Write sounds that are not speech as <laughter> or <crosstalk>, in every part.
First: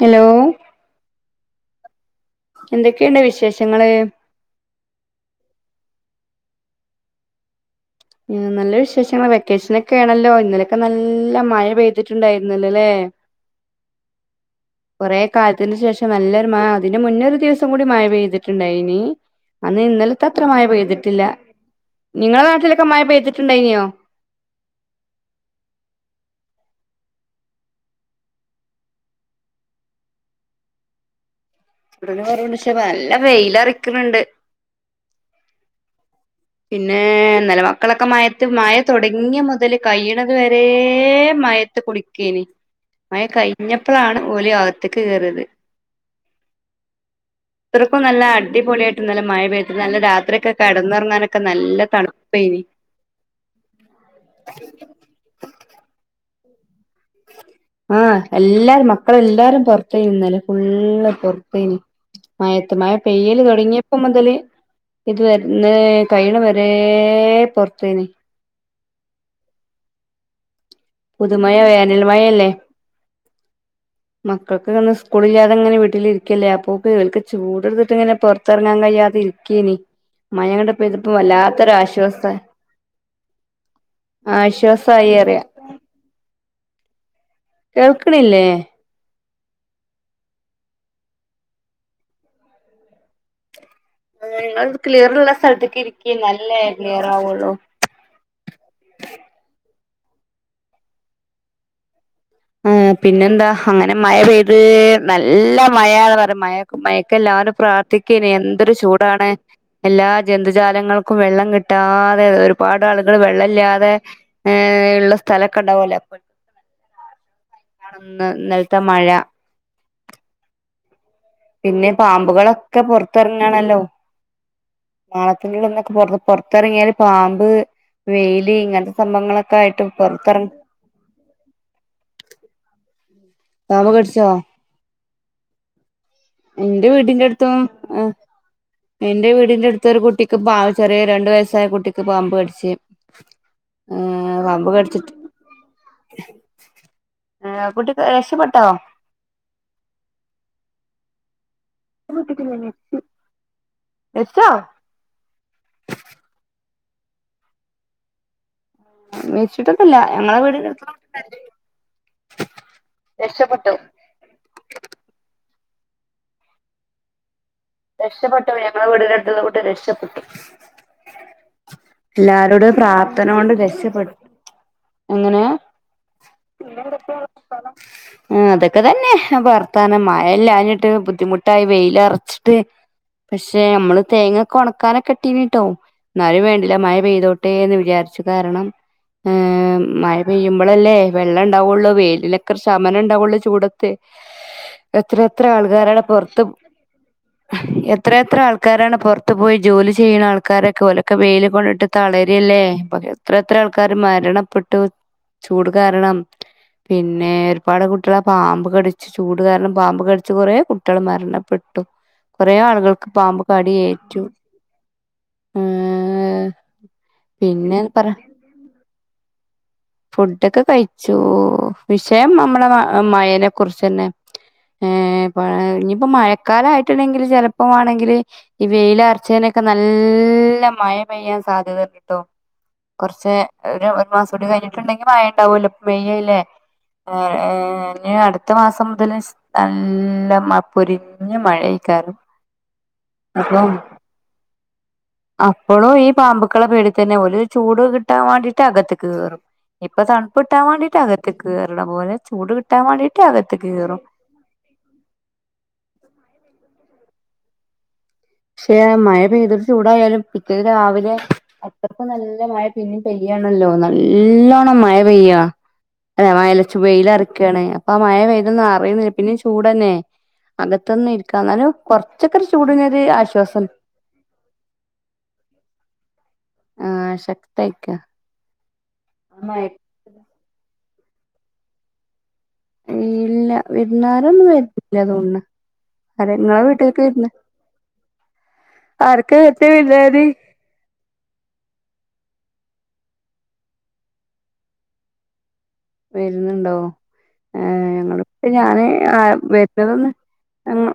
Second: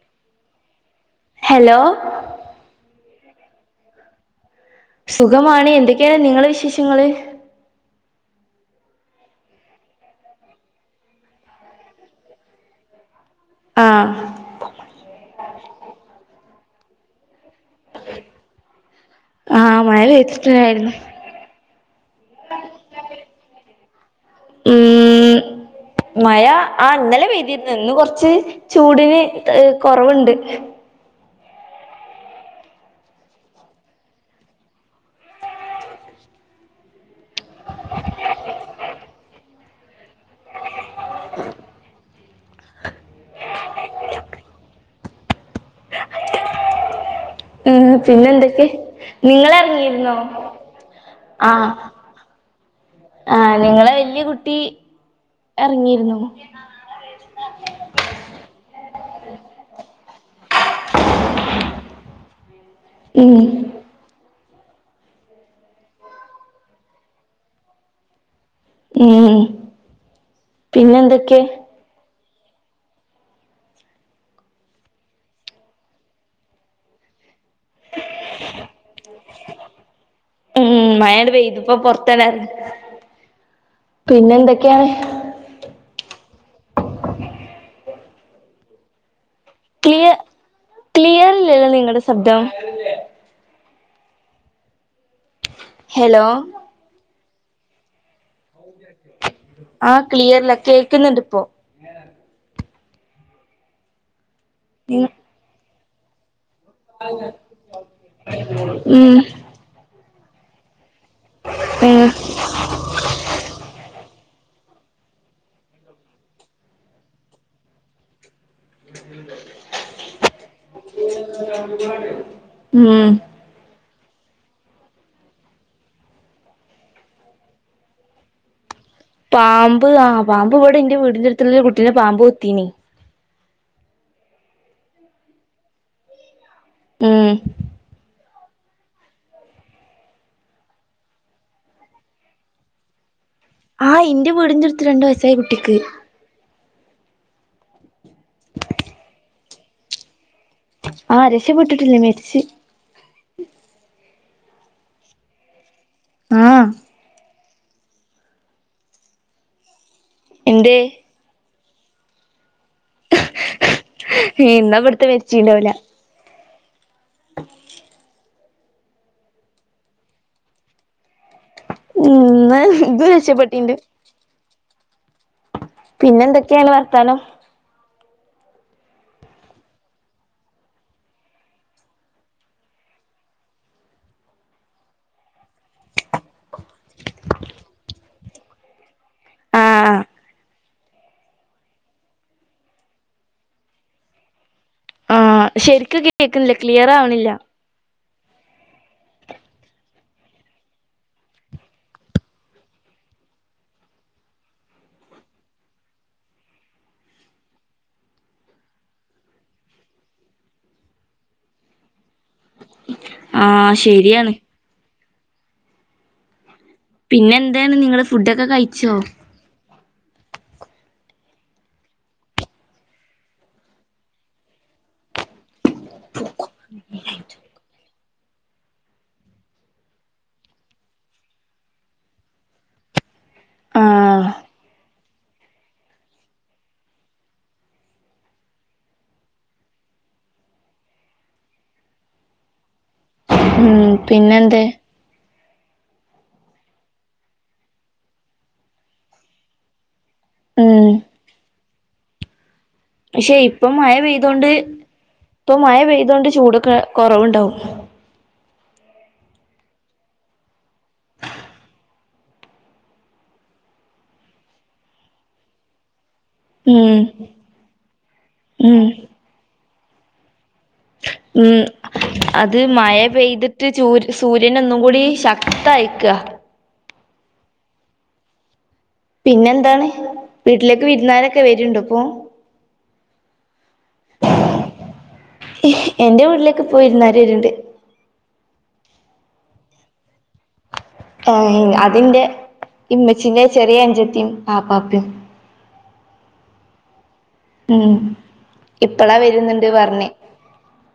Hello hello എന്തൊക്കെണ്ട് വിശേഷങ്ങള് സുഖമാണ് എന്തൊക്കെയാ നിങ്ങളെ വിശേഷങ്ങള് മ് നല്ല വിശേഷങ്ങൾ വെക്കേഷനൊക്കെണേല്ലോ ഇന്നലൊക്കെ നല്ല മഴ പെയ്തിട്ടുണ്ടായിരുന്നല്ലോ ല്ലേ ആഹ് കൊറേ കാലത്തിന് ശേഷം നല്ലൊരു മ അതിന്റെ മുന്നൊരു ദിവസം കൂടി മഴ പെയിതിട്ട്ണ്ടായിനി ആഹ് അന്ന് മഴ ഇന്നലത്തത്ര മഴ പെയ്തിട്ടുണ്ടായിരുന്നു പെയ്തിട്ടില്ല നിങ്ങളെ നാട്ടില് മഴ പെയിതിട്ട്ണ്ടായിനിയോ ഉം മഴ ആ ഇന്നലെ പെയ്തിരിന്നു ഇന്ന് കൊറച്ച് ചൂടിന് ഏഹ് കൊറവ്ണ്ട് <unintelligible> നല്ല വെയിലെറിക്ക്ണിണ്ട് പിന്നെ ഇന്നലെ മക്കളൊക്കെ മഴത്ത് മഴ തൊടങ്ങിയ മൊതല് കയ്യിണത് വെരെ മഴേത്ത് കുളിക്കേനി, മഴ കഴിഞ്ഞപ്പഴാണ് ഓല് അകത്തേക്ക് കേറിയത്. ഉം ഇത്രക്കും നല്ല പിന്നെ എന്തൊക്കെ അടിപൊളിയായിട്ട് ഇന്നലെ മഴ പെയ്തത് നല്ല രാത്രി ഒക്കെ കെടന്നൊറങ്ങാനൊ ആ ആ നിങ്ങളെ വലിയ കുട്ടി എറങ്ങിയിരുന്നു ഉം <unintelligible> ആഹ് എല്ലാരും മക്കളെല്ലാരും പൊറത്തെനി ഇന്നലെ ഫുള്ള് പൊറത്തെനി മഴ മഴ ഉം പെയ്യല് തുടങ്ങിപ്പ മൊതല് ഇത് ഇന്നലേ കഴിയണ വെരെ പൊറത്തേനി ഉം പിന്നെന്തൊക്കെ മഴല്ലെ മക്കൾക്കിന്ന് സ്കൂളില്ലാതെങ്ങനെ വീട്ടിലിരിക്കല്ലേ അപ്പോ <unintelligible> ചൂട് എടുത്തിട്ടിങ്ങനെ പൊറത്തിറങ്ങാൻ കഴിയാതെ ഇരിക്കേനി, മഴ ഇങ്ങട് ഉം പെയ്തപ്പോ മഴാണ്ട് വല്ലാത്തൊരു പെയ്തപ്പോ പൊറത്താണ്ട് ആശ്വാസാ എറങ്ങി പിന്നെ എന്തൊക്കെയാണ് ആശ്വാസായി അറിയാ. കേൾക്ക്‌ണില്ലേ ക്ലിയ ക്ലിയർ ഇല്ലല്ലോ നിങ്ങടെ ശബ്ദം നിങ്ങള് ക്ലിയറുള്ള സ്ഥലത്തിക്ക്‌ ഇരിക്കി ഹലോ ഇന്നാലല്ലേ ക്ലിയർ ആവൊള്ളൂ ആ ക്ലിയറില്ല കേക്കുന്ന്ണ്ട്പ്പോ ആ പിന്നെന്താ അങ്ങനെ മഴ പെയ് ഹ് ഉം നല്ല മയാന്ന് പറിം മയ മഴക്ക്‌ എല്ലാരും പ്രാർത്തിക്കെനി എന്തൊരു ചൂടാണ് ഉം എല്ലാ ജന്തുജാലങ്ങ ക്കും വെള്ളം കിട്ടാതെ ഒരുപാട് ആളുകൾ വെള്ളല്ലാതെ ഏ ള്ള സ്ഥലക്കെ ണ്ടാവലേ അ ന്ന് ഇന്നൽത്തെ മഴ പിന്നെ പാമ്പുകളൊക്കെ ഉം പൊറത്ത്റങ്ങാണല്ലോ മാളത്തിന്റെ ള്ള്ന്നൊക്കെ പൊറ് പൊറത്ത്റങ്ങിയാല് പാമ്പ് വെയില് ഇങ്ങൻ പാമ്പ് ആ പാമ്പ്വ്ടെ ഇന്റെ വീടിന്റെ അടുത്തുള്ളൊരു കു ട്ടീനെ പാമ്പ് കൊത്തീനി പാമ്പ് കടിച്ചോ എന്റെ ഉം വീട്ടിന്റടുത്തും എ എന്റെ വീടിന്റെ അടുത്തൊരു കുട്ടിക്ക് പാ ചെറിയ രണ്ട് വയസ്സായ കുട്ടിക്ക് പാമ്പ് കടിച്ച് ആ ഇന്റെ ഏഹ് വീടിന്റട്ത്ത് രണ്ട് വയസ്സായ കുട്ടിക്ക് ഏ ആ കുട്ടി രക്ഷപ്പെട്ടോ ആ രഷ് പ്പെട്ടിട്ടില്ല മര്ച്ച് എപ്പോ ആഹ് മരിച്ചിട്ട് ല്ല ഞങ്ങളെ എന്തേ വീടിന്റെട് ഇന്നാവിട്ത്തെ മരിച്ചീണ്ടാവൂല രഷപ്പെട് ഞങ്ങളെ വീട്ന്റെട്ത്ത്ള്ള കുട്ടി രക്ഷപ്പെട്ടു ഇന്ന് എല്ലാരോട ഇത് പ്രാർത്ഥനോണ്ട് രക്ഷപ്പെ പിന്നെന്തൊക്കെയാണ് വർത്താനം ആ അതൊക്കെ തന്നെ വർത്താനം മഴല്ലാഞ്ഞിട്ട് ബുദ്ധിമുട്ടായി വെയിലറച്ച് ട്ട് പക്ഷെ മ്മള് തേങ്ങൊക്കെ ഒണക്കാനൊക്കെ ഇട്ടിന്ട്ടോ ന്നാലും വേണ്ടീല്ല മഴ പെയ്തോട്ടേന്ന് വിചാര്ച്ചു കാരണം ഏ ആഹ് മഴ പെയ്യ്മ്പളല്ലേ വെള്ളണ്ടാവുള്ളൂ വെയിലിലൊക്കെ ഒരു ശമനണ്ടാവുള്ളൂ ചൂടത്ത് ആ എത്ര ശരിക്ക് കേക്ക്ന്നില്ല ക്ലിയറാവണി എ എത്ര എത്ര ആൾക്കാരാണ് പുറത്ത് പോയി ജോലി ചെയ്യ്ണ ആൾക്കാരൊക്കെ ഓലൊക്കെ വെയ്ല് കൊണ്ടിട്ട് തളര്ല്ലേ. എത്ര എത്ര ആൾക്കാര് മരണപ്പെട്ടു ചൂട് കാരണം. പിന്നെ ഒരുപാട് കുട്ട്യാളെ പാമ്പ് കടിച്ചു ചൂട് കാരണം പാമ്പ് കടിച്ച് കുറേ കുട്ട്യാള് മരണപ്പെട്ടു. കുറേ ആളുകൾക്ക് പാമ്പ് കടി ആഹ് ഏറ്റു. ശരിയാണ് ഹ് പിന്നെ എന്തേണ് നിങ്ങള് ഫുഡൊക്കെ കഴിച്ചോ? ഓഹ് വിഷയം നമ്മടെ മയനെ കുറിച്ച്ന്നെ ഏ പ ഇനിയിപ്പോ മഴക്കാലമായിട്ട് ല്ലങ്കില് ചിലപ്പോ മ ണെങ്കില് ഈ വെയിലർച്ചേനൊക്കെ നല്ല മഴ പെയ്യാൻ സാധ്യതണ്ട്ട്ടോ കൊറ ക്ഷെ ഒരു മാസം ആഹ് കൂടി കഴിഞ്ഞിട്ടുണ്ടെങ്കിൽ മായണ്ടാവുല്ലോ മെയ്യായ്ല്ലേ ഏ ഏ അടുത്ത മാസം മുതൽ നല്ല മ പൊരിഞ്ഞമയ യ് ക്കാരം ഉം പിന്നെ എന്തേ അപ്പോഴു ഈ പാമ്പുക്കളെ പേടി തന്നെ ഒരു ചൂട് കിട്ടാൻ വേണ്ടിയിട്ട് അകത്ത്കേറും ഇ പ്പ തണുപിട്ടാൻ ഉം വേണ്ടിട്ട അകത്തെക്ക്കേയറുന്നപോലെ ചൂട് കിട്ടാൻ വേണ്ടിട്ട് പക്ഷെ അകത്ത്ക്ക് ഇപ്പം മഴ കേറും പെയ്തൊണ്ട് ഇപ്പം മഴ പെയ്തോണ്ട് ചൂട്ക്കേ കുറവുണ്ടാവും പക്ഷെ മഴ പെയ്തൊരു ചൂടായാലും പിറ്റേത് രാവിലെ അത്രപ്പ നല്ല മഴ പിന്നും പെയ്യാണല്ലോ നല്ലോണം മഴ പെയ്യ <unintelligible> ഉം വെയില് അടിക്കുവയാണ് അപ്പൊ മഴ പെയതൊന്ന് ഉം അറിയില്ല പിന്ന ചൂട് <unintelligible> അകത്തന്ന ഇരിക്കാം ഉം എന്നാലും കുറച്ചക്കെ അത് ചൂടിനൊരു ആശ് <unintelligible> ചൂ സൂര്യന ഒന്നും കൂടി ശക്തആയേക്കുവ ആ ശക്തയിക്ക പിന്നന്താണ് വീട്ടിലേക് രുന്നാരൊക്കെ വരുണ്ട് ഇപ്പോ ഇല്ല വിരുന്നാരൊന്നും വരുത്തില്ല തോണന്ന് എന്റെ അതെ നിങ്ങളെ വീട്ടിലേക്ക് ഇപ്പോ വിരുന്നാര് വീട്ടിലേക്ക് വരുണ്ട് ആർക്ക പറ്റ ഇല്ലത് ആ.. അതിന്റെ ഇമ്മച്ചിന്റെ ചെറിയ അന്ഞ്ചത്തി ആപ്പാപ്പാണ് വരുന്നുണ്ടോ ഏ ഉം ഞങ്ങളിപ്പ ഞാന് ഇപ്പളാ ആ വരുന്നുണ്ട് പറഞ്ഞ് വരുന്നന്ന് ഞങ്ങ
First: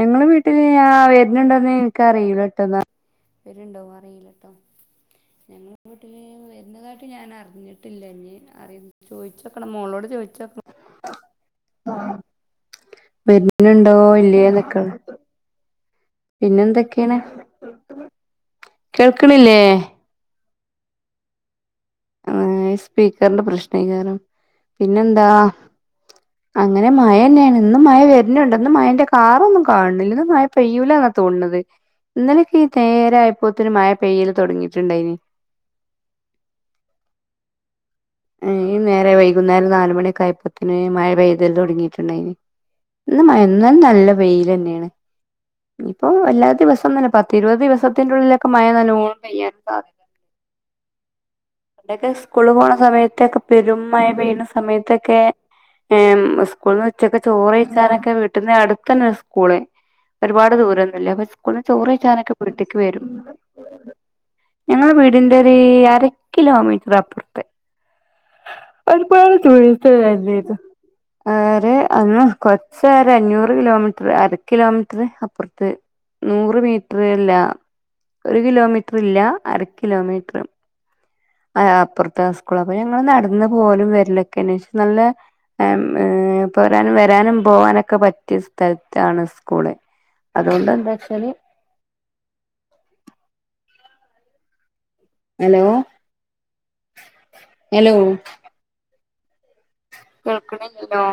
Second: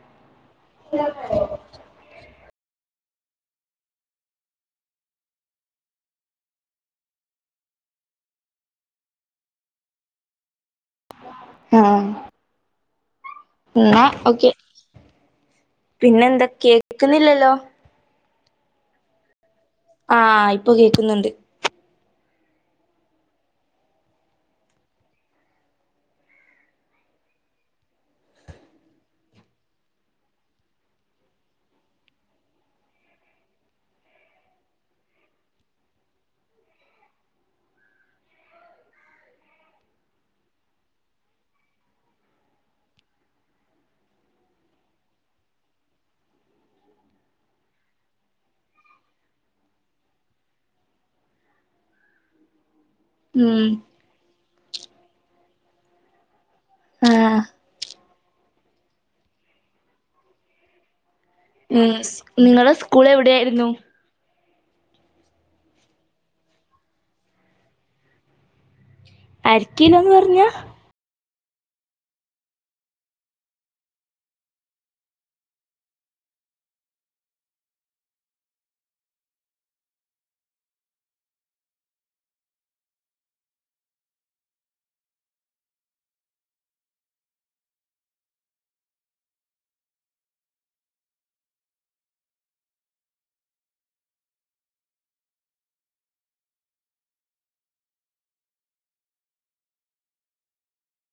ഞങ്ങള് വീട്ടില് ആ വരുന്നുണ്ടെന്ന് എനിക്കറിയൂല്ല പിന്ന വരുണ്ടോ ആരെങ്കിലൊക്ക ഞങ്ങളുടെ വീട്ടിൽ വരുന്നതായിട്ട് ഞാൻ അറിഞ്ഞിട്ടില്ല ഇനി അറിയി ചോദിച്ചോക്കണം മോളോട് ചോദിച്ചോക്കണം ആഹ് എന്നാ വരുന്നുണ്ടാവോ ഓക്കെ ഇല്ലയേന്നൊക്ക പിന്നെന്താ കേക്കുന്നില്ലല്ലോ ക്കണില്ലേ ആ ഇ ഇപ്പ കേക്കുന്നുണ്ട് ഏ സ്പീക്കറിന്റെ പ്രശ്നയ്ക്കാരം പിന്നെന്താ അങ്ങനെ മയ തന്നെയാണ് ഇന്നും മയ വരുന്നുണ്ട് മന്നും മയന്റെ കാറൊന്നും കാണണില്ലന്നും മയ പെയ്യൂലന്ന തോന്നണത് ഇന്നലക്കെ ഈ നേര ആയപ്പോത്തന് മയ പെയ്യല് തൊടങ്ങിട്ടുണ്ടായിനി ഈ നേരെ വൈകുന്നേരം നാലുമണിയൊക്കെ ആയപ്പത്തിന് മയ പെയ്ത് തുടങ്ങിയിട്ടുണ്ടായിന് ഇന്ന് മഴ എന്നാലും നല്ല വെയില് തന്നെയാണ് ഇപ്പൊ വല്ലാത്ത ദിവസം തന്ന പത്തിരുപത് ദിവസത്തിന്റെ ഉള്ളിലൊക്കെ മയ നല്ലണം പെയ്യാനും സാധ്യതയൊക്കെ ഇസ്കൂളിലേക്ക് പോണ സമയത്ത് <unintelligible> ഉം പെരും മഴ പെയ്യണസ സമയത്തൊക്കെ ഏ സ് ക്കൂൾന്ന് ഉച്ചക്ക് ആഹ് ചോറ് വെഴിച്ചാനൊക്കെ വി <unintelligible> അടുത്ത് തന്നെ സ്കൂള് ഒരുപാട് ദൂരൊന്നുല്ല പക്ഷ ഉം സ് നിങ്ങളെ സ്കൂൾ എവിടെയായിരുന്നു ഞങ്ങള വീടിന്റെ ഒരു അര കിലോമീറ്റർ അപ്പുറത്ത് അതിപ്പോ അരിക്കയിലോന്ന് പറഞ്ഞാ <unintelligible> ആര് അന്ന് കൊറച്ച നേര അഞ്ഞൂറ് കിലോമീറ്റർ അര കിലോമീറ്റർ അപ്പുറത്ത് നൂറ് മീറ്റർ അല്ല ഒരു കിലോമീറ്റർ ഇല്ല അര കിലോമീറ്റർ അപ്പുറത്ത് ആ സ് സ്കൂള അപ്പൊ ഞങ്ങള് നടന്ന് പോലും വരിലൊക്കെേ ന്നെ പക്ഷെ നല്ല മ്മ് പോരാനും വരാനും പോവാനൊക്കെ പറ്റിയ സ്ഥലത്താണ് സ്കൂള് അതുകൊണ്ട് എന്താച്ചാല് ഹലോ ഹലോ കേൾക്കണില്ലല്ലോ